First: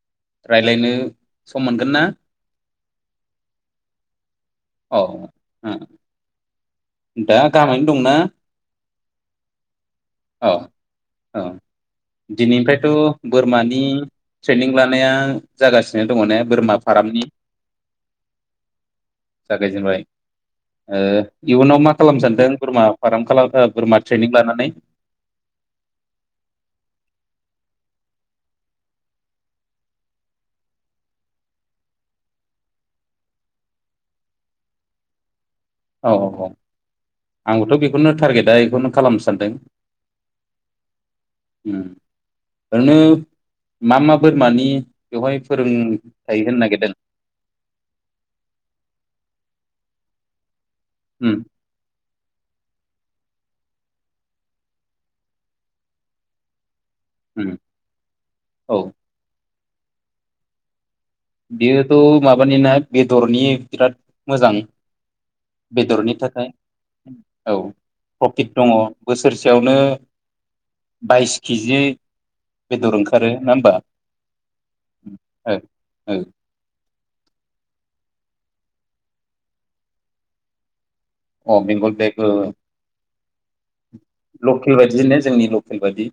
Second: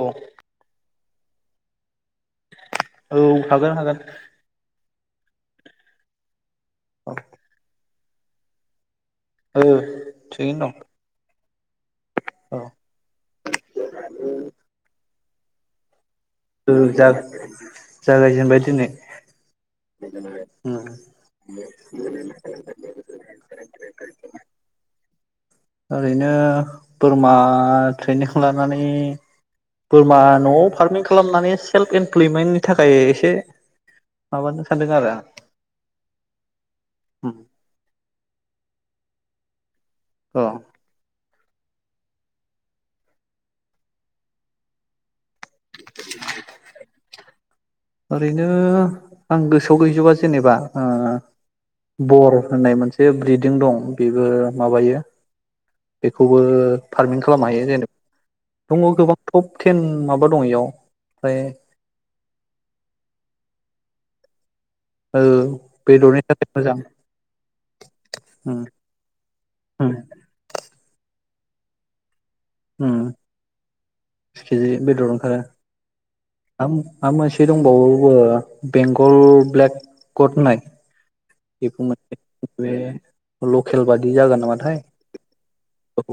औ रायलायनो सम मोनगोन ना? औ हागोन हागोन औ ओ औ दा गाहामैनो दंना? औ औ थिगैनो दं। औ औ दिनैनिफ्रायथ' बोरमानि ट्रेनिं लानाया जागासिनो। दङ ने बोरमा ओं जाग फार्मनि जागाय जेनबाय दोनै। जागायजेनबाय ओ इयुनाव मा खालामनो सानदों बोरमा फार्म खालाम आ बोरमा ट्रेनिं लानानै? ओरैनो बोरमा ट्रेनिं खालामनानै बोरमा न'आव फार्मिं। खालामनानै सेल्फ इमप्लयमेन्टनि थाखाय एसे माबानो सानदों आरो। औ औ औ आं आंबोथ' बेखौनो टारगेटआ बेखौनो खालामनो सानदों। औ। उम ओरैनो मा मा बोरमानि बेवहाय फोरोंथाय होनो नागिरदों? ओरैनो आं गोसोआव गैजोबा जेनेबा ओ उम बर होननाय मोनसे ब्रिदिं दं बेबो माबायो बेखौबो फारमिं उम खालामनो हायो जेनेबा औ दङ गोबां टप टेन माबा दङ इयाव। बेयोथ' माबानि ना बेदरनि बिराद मोजां। ओ बेदरनि थाखाय औ प्रफिट उम दङ बोस सेरसेयावनो उम बाइस किजि बेदर ओंखारो नङा होमबा? बिस केजि बेदर ओंखारो औ औ हाम। मा मोनसे दंबावो बेंगल ब्लेक गड होननाय। अ बेखौ बेंगल मोनसे ब्लेकबो। बे लकेल बादि जागोन लकेल नामाथाय बायदिजोंनो जोंनि लकेल बायदि। औ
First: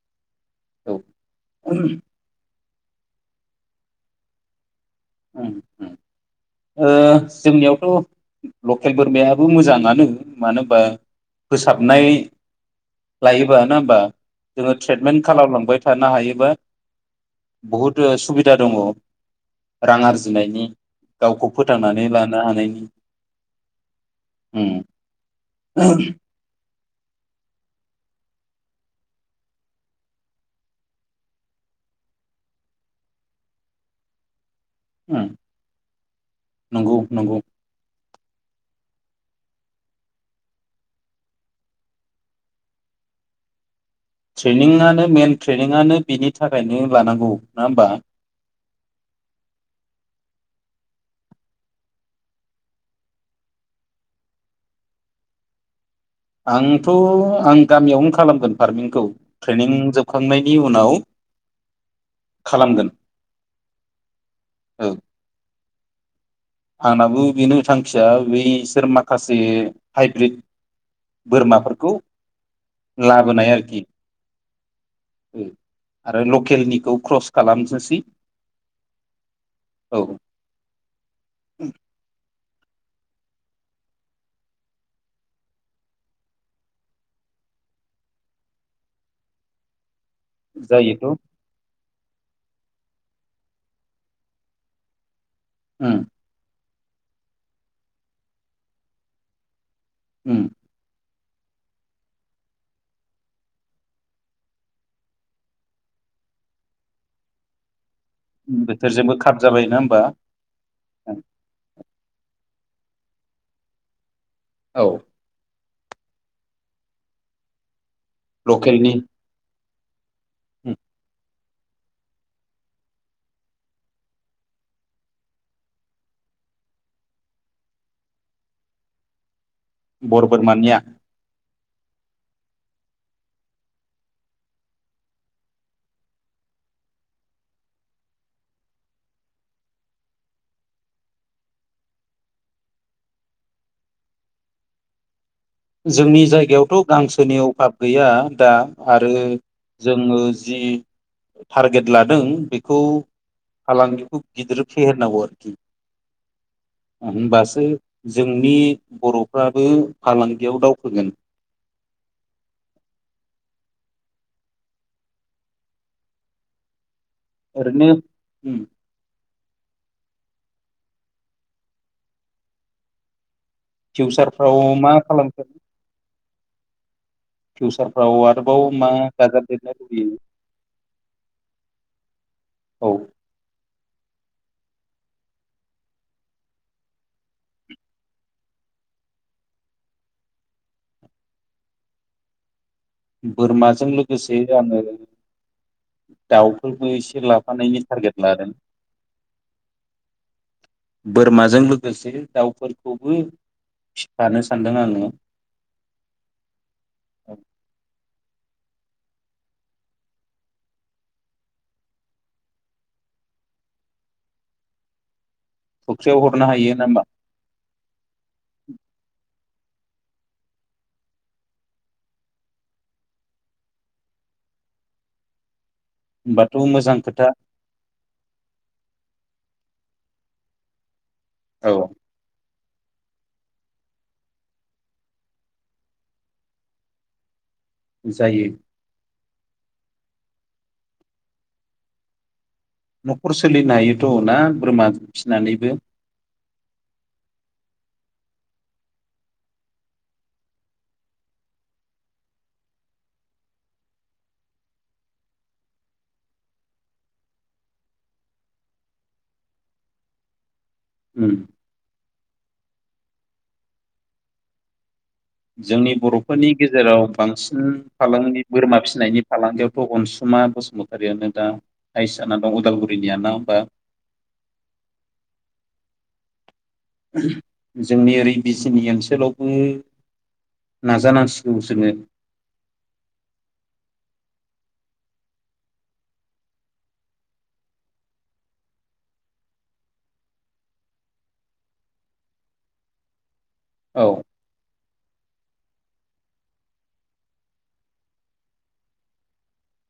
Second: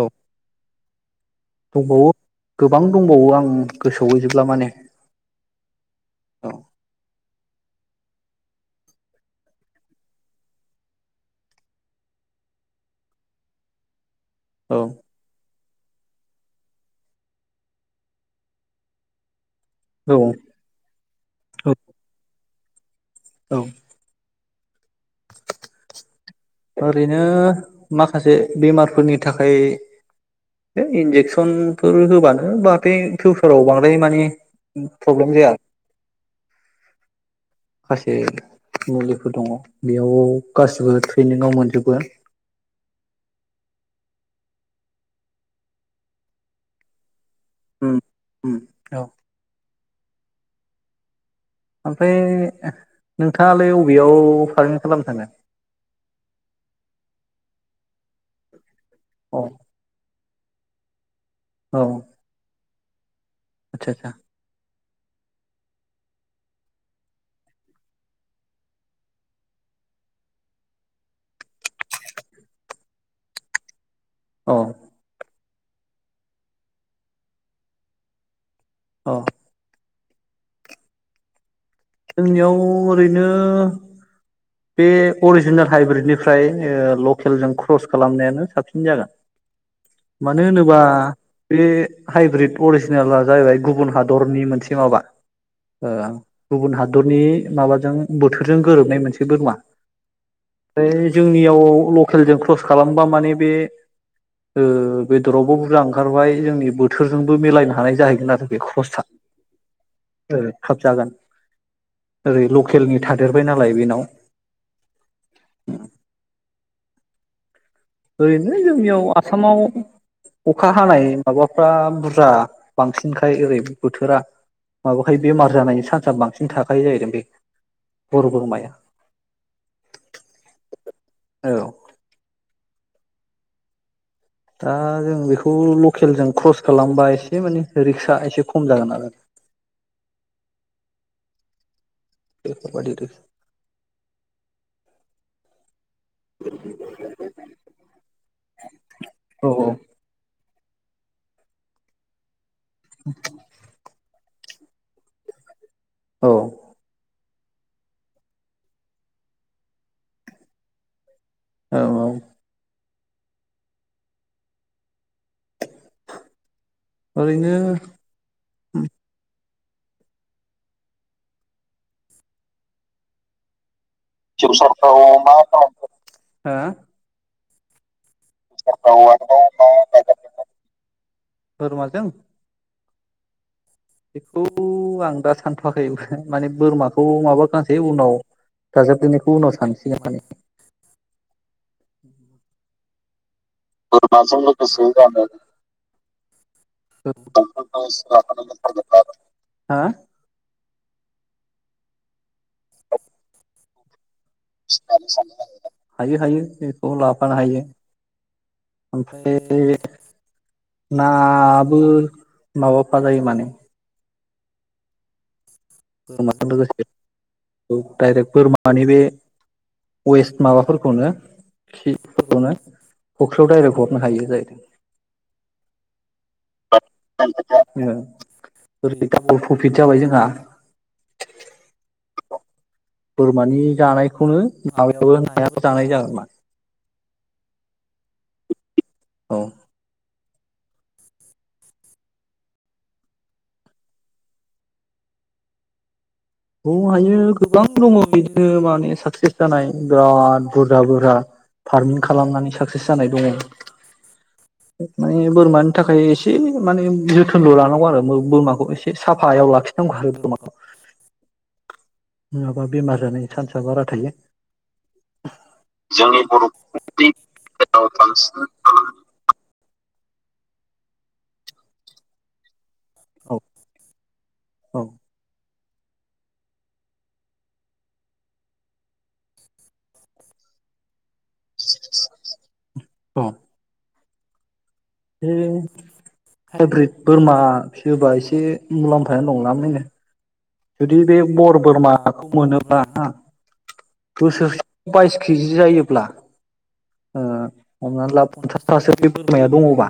औ औ दंबावो गोबां दंबावो आं गोसोआव गैजोबब्ला माने। उम उम औ ओ जोंनियावथ' लकेल बोरमायाबो मोजाङानो मानो होनबा फोसाबनाय। लायोबा नङा होमबा जोङो औ ट्रिटमेन्ट खालामलांबाय थानो हायोबा बहुद सुबिदा दङ। रां औ आरजिनायनि गावखौ औ फोथांनानै लानो हानायनि। औ उम। ओरैनो माखासे बेमारफोरनि थाखाय बे इन्जेकसनफोर होबानो बाहाथे बे फिउसाराव बांद्राय माने उम प्रब्लेम जाया नंगौ नंगौ। माखासे मुलिफोर दङ बेयाव गासिबो बेनियाव मोनजोबो। ट्रेनिंआनो मेन ट्रेनिंआनो बिनि थाखायनो लानांगौ। नङा होमबा उम उम औ। ओमफ्राय नोंथाङालै अबेयाव फारमिं खालामनो थाङो। आंथ' आं गामियावनो खालामगोन फारमिंखौ औ ट्रेनिं जोबखांनाय नि उनाव औ खालामगोन। आतसा आतसा। औ आंनाबो बेनो थांखिया बैसोर माखासे हाइब्रिद बोरमाफोरखौ लाबोनाय आरोखि। औ। आरो लकेलनिखौ ख्रस खालामसोसै। अ औ उम इयाव ओरैनो बे अरजिनाल हाइब्रिदनिफ्राय लकेलजों ख्रस खालामनायानो साबसिन जागोन। [inaudible] मानो होनोबा जायोथ' बे हाइब्रिद अरिजिनाला जाहैबाय गुबुन हादरनि मोनसे माबा उम ओ गुबुन हाद दरनि माबाजों बोथोरजों गोरोबनाय मोनसे बोरमा उम [unintelligible] जोंनियाव लकेलजों ख्रस खालामबा माने बे ओ बेद'रावबो बुरजा ओंखारबाय जोंनि बोथोरजोंबो मिलायनो हानाय जाहै गोन आरो बे ख्रस्था बोथोरजोंबो खाब जाबाय नङा होमबा ओ खाब जागोन। ओरै लकेलनि थादेरबाय नालाय बेनाव। औ ओरैनो लकेलनि जोंनियाव आसामाव अखा हानाय माबाफ्रा बुरजा बांसिनखाय ओरै बोथोरा माबाखायो बेमार जानायनि चान्स बांसिन थाखायो जाहैदों बे हर बोरमाया बर बोरमानिया? औ दा जों बेखौ लकेलजों ख्रस खालामबा एसे माने रिक्सा एसे खम जागोन आरो। [inaudible] बेफोर बादिनो [inaudible] जोंनि जायगायावथ' गांसोनि अभाब गैया दा आरो औ जोङो जि थारगेट लादों बेखौ फालांगिखौ गिदिर फेहेरनांगौ आरोखि। औ होनबासो जोंनि बर'फ्राबो फालांगियाव दावखोगोन। औ औ। ओरैनो उम। फिउसारफ्राव मा जौसारफ्राव [unintelligible] हा? फिउचार फ्राव आरोबाव मा दाजाबदेरनो लुबैयो? बोरमाजों औ बेखौ आं दा सानथ'वाखै माने बोरमाखौ माबागांसे उनाव दाजाबदेरनायखौ उनाव सानसिगोन माने। बोरमाजों लोगोसे जानो दाउफोरबो एसे लाफानायनि टारगेट लादों। हा बोरमाजों लोगोसे दाउफोरखौबो फिफानो सानदों आङो [unintelligible] हायो हायो बेखौबो लाफानो हायो। ओमफ्राय नाबो माबाफा जायो माने। फुख्रियाव हरनो बोरमाजों हायो ना लोगोसे होमबा औ डाइरेक्ट बोरमानि बे वेस्ट माबाफोरखौनो खिफोरखौनो फख्रियाव डाइरेक्ट हरनो हायो जाहैदों। [inaudible] होमबाथ' मोजां खोथा [unintelligible] प्रफिट जाबाय जोंहा। औ बोरमानि जानायखौनो [unintelligible] नायाबो जानाय [unintelligible] जायो औ न'खर सोलिनो हायोथ' ना बोरमा फिनानैबो आं हायो गोबां दङ बिदिनो माने साक्सेस जानाय बिराद बुरजा बुरजा फार्मिं खालामनानै साक्सेस जानाय दङ [inaudible] माने बोरमानि थाखाय एसे माने जोथोनल' लानांगौ आरो बोरमाखौ एसे साफायाव लाखि [unintelligible] उम नङाबा बेमार जानायनि चान्सा बारा थायो जोंनि बर'फोरनि गेजेराव बांसिन बांसिन फालांगि बोरमा फिसिनायनि फालांगियाव अनसुमा बसुमतारियानो दा हाइसाना दं अदालगुरि [unintelligible] औ औ जोंनि ओरै बिजनि ओनसोलावबो नाजा [unintelligible] जोङो हम हाइब्रिद बोरमा फिसियोबा एसे मुलाम्फायानो [unintelligible] जुदि बे बर बोरमाखौ मोनोब्ला औ बोसोर- बाइस केजि जायोब्ला ओ- हमनानै ला पन्सासथासो बे बोरमाया दङबा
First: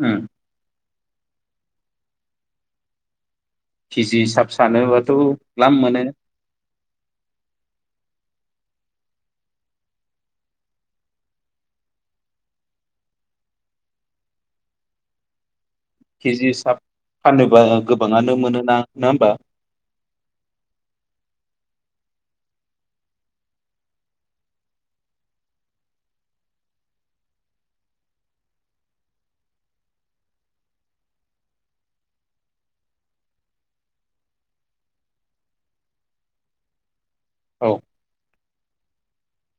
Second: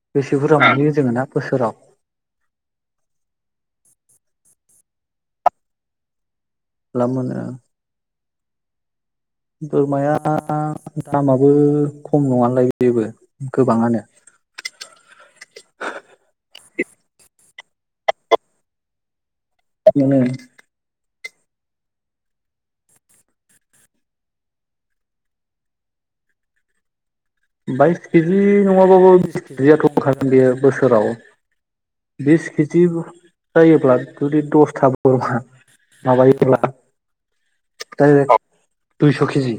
उम बेसे बुज्रा मोनहैयो जोङोना बोसोराव जि हिसाब सानोबाथ' लाम मोनो मोनो बोरमाया दामाबो खम नङालाय बेबो गोबाङानो [inaudible] केजि हिसाब फानोबा गोबाङानो मोनोना नङा होमबा मोनो बाइस केजि नङाबाबो बिस केजियाथ' ओंखारागोन बेयो बोसोराव [inaudible] बिस केजि जायोब्ला जुदि दसथा बोरमा माबायोब्ला औ [inaudible] दायरेक दुइस' केजि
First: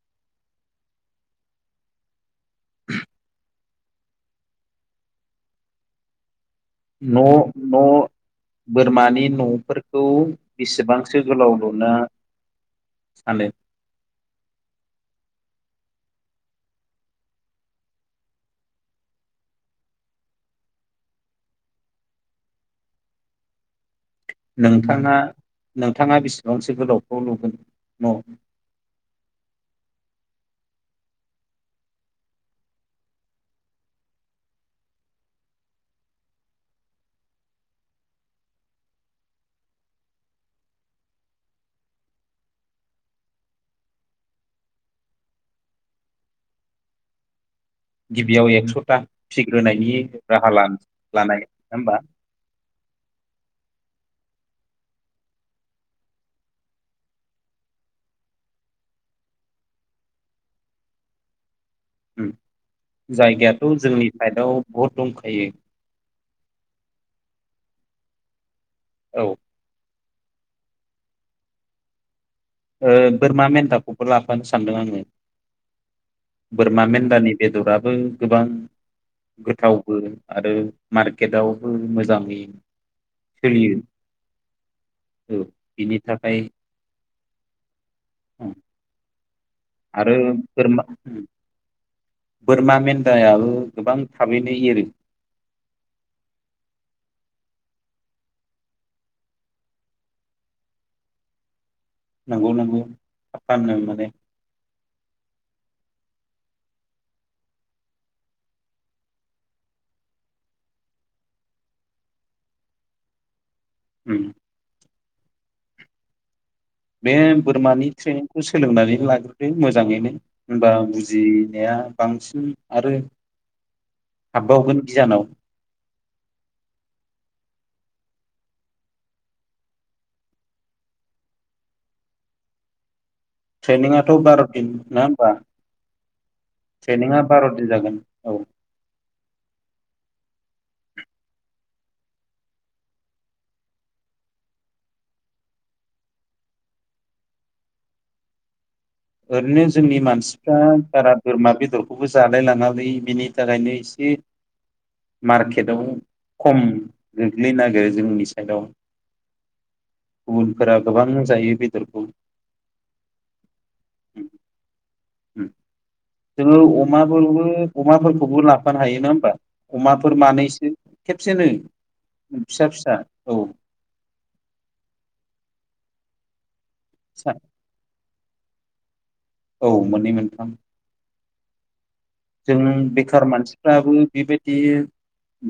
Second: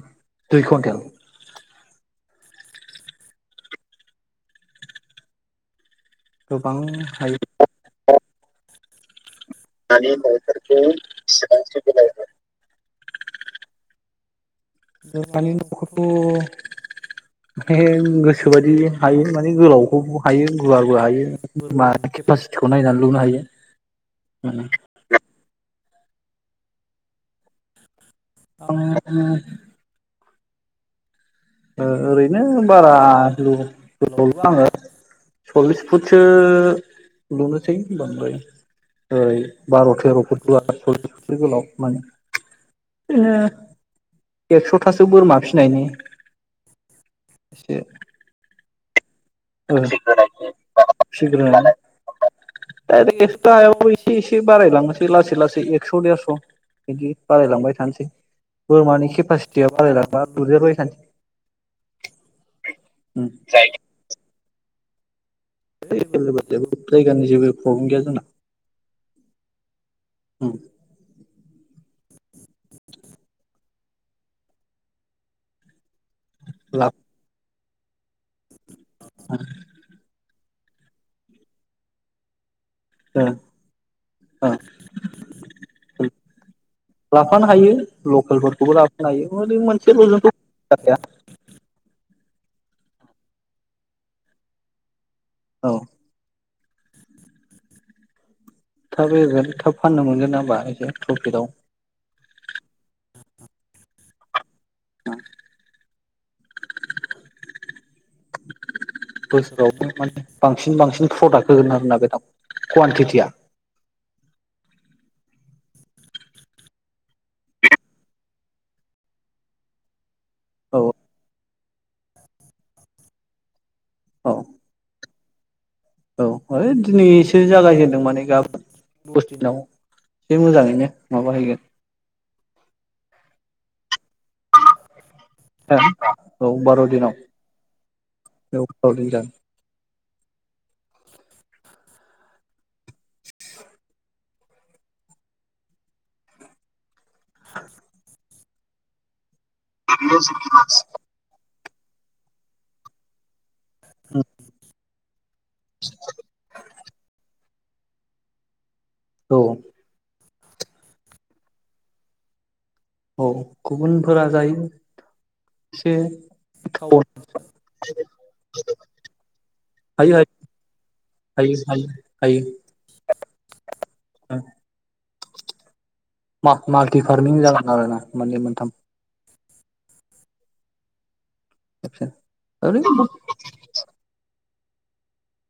दुइ कुइन्टेल गोबां न' हायो न' बोरमानि न' दानि फोरखौ- न'फोरखौ बेसेबांसो गोलाव बेसेबांसो लुनो गोलाव सानो फोरमानथि न' खौथ' [unintelligible] गोसोबायदि हायो माने गोलावखौबो हायो गुवारबो हायो केपासिटिखौ नायनानै लुनो हायो नोंथाङा नोंथाङा बेसेबांसो गोलावखौ लुगोन न' आं- ओ- ओरैनो बारा गोलाव' गोलावलुवा आङो सल्लिस फुटसो लुनोसै बांद्राय ओै- बार' थेर' फ फो गोलाव माने बिनो एकस'थासो बोरमा फिसिनायनि एसे गिबियाव एक्स'था ओ [unintelligible] नङा होमबा एसे एसे बारायलांनोसै लासै लासै एकस' देरस' बिदि बारायलांबाय थानोसै बोरमानि केपासिटिया बारायलांबा लुदेरबाय थानोसै जायगायाथ' जोंनि साइदआव बहुत दंखायो जायगानि जेबो प्रब्लम गैया जोंना औ- उ- ओ- बोरमा मेन्दाखौबो लाफानो सानदों आङो बोरमा मेन्दानि बेदराबो गोबां गोथावबो। आरो मारकेटआवबो मोजाङै सोलियो ओ- बिनि थाखाय लाफानो हायो लकेलफोरखौबो लाफानो हायो मै आरो मोनसेल'जोंथ' बोरमा जाखाया उम [unintelligible] बोरमा मेन्दायाबो गोबां थाबैनो एरो औ-। थाब एरगोन थाब फाननो मोनगोन नङा बा एसे प्रफिटआव नंगौ नंगौ थाब फाननो मोनो। [inaudible] [unintelligible] बोसोरावबो माने बांसिन बांसिन प्रडाक्ट होगोन आरो ना बेदाव कवानटिटिया उम बे बोरमानि ट्रेनिंखौ सोलोंनानै लाग्रोदो मोजाङैनो होनबा औ बुजि नाया बांसिन आरो औ हाबबावगोन गियानाव औ है दिनैसो जागायजेनदों माने गाबोन [unintelligible] दिनाव एसे मोजाङैनो माबाहैगोन ट्रेनिंयाथ बार दिन ना बा औ बार' दिनाव ट्रेनिंया बारदिन जागोन औ। बार' दिन जागोन [inaudible] [unintelligible] [inaudible] ओरैनो जोंनि मानसिफ्रा बारा बोरमा बेदरखौबो जालायलाङालै बिनि थाखायनो एसे मार्केटआव खम ग्लैनो नागिरो जोंनि साइडआव औ। गुबुनफोरा गोबां जायो बेदरखौ औ उम गुबुनफोरा जायो। उम से जोङो अमाफोरबो अमाफोरखौबो लांफानो हायो नङा होमबा हायो अमाफोर मानैसो खेबसेनो हायो हायो फिसा फिसा औ। ओ मा मालटि फिसा फार्मिं जागोन आरो ना मोननै मोनथाम औ मोननै मोनथाम। खेबसे जों ओरैनो बेखार मानसिफ्राबो बेबा दि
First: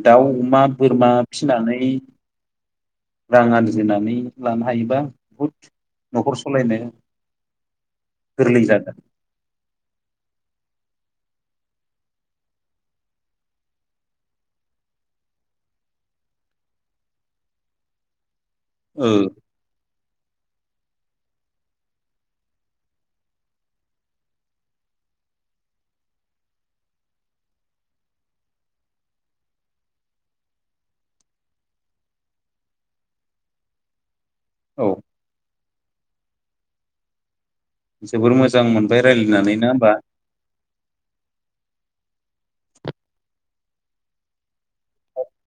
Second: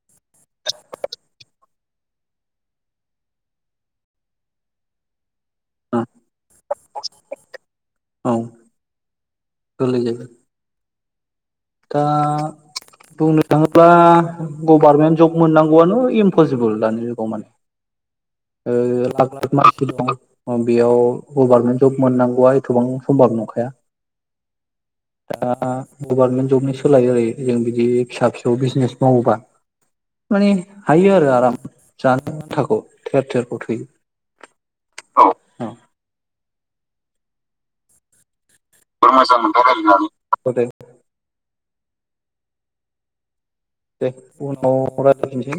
दाउ अमा बोरमा फिनानै रां आरजिनानै लानो हायोबा बुहुद नखर सलायनो औ गोरलै जागोन। गोरलै जागोन। दा बुंनो थाङोब्ला गभारमेन्ट जब मोननांगौआनो इमपसिबोल दानि जुगाव माने ओ [unintelligible] [inaudible] बेयाव गभार्मेन्ट जब मोननांगौआ एथबां समभाब नंखाया। [inaudible] [unintelligible] दा गभार्मेन्ट जबनि सोलायो आरो जों बिदि फिसा फिसौ बिजनेस मावोबा। माने हायो आरो आराम जानो आनथाखौ थेर थेरखौ थोयो। औ। जोबोर मोजां मोनबाय मोजां रायलायनानै मोनबाय नङा होमबा। रायलायनानै औ दे दे उनाव रायलायफिनसै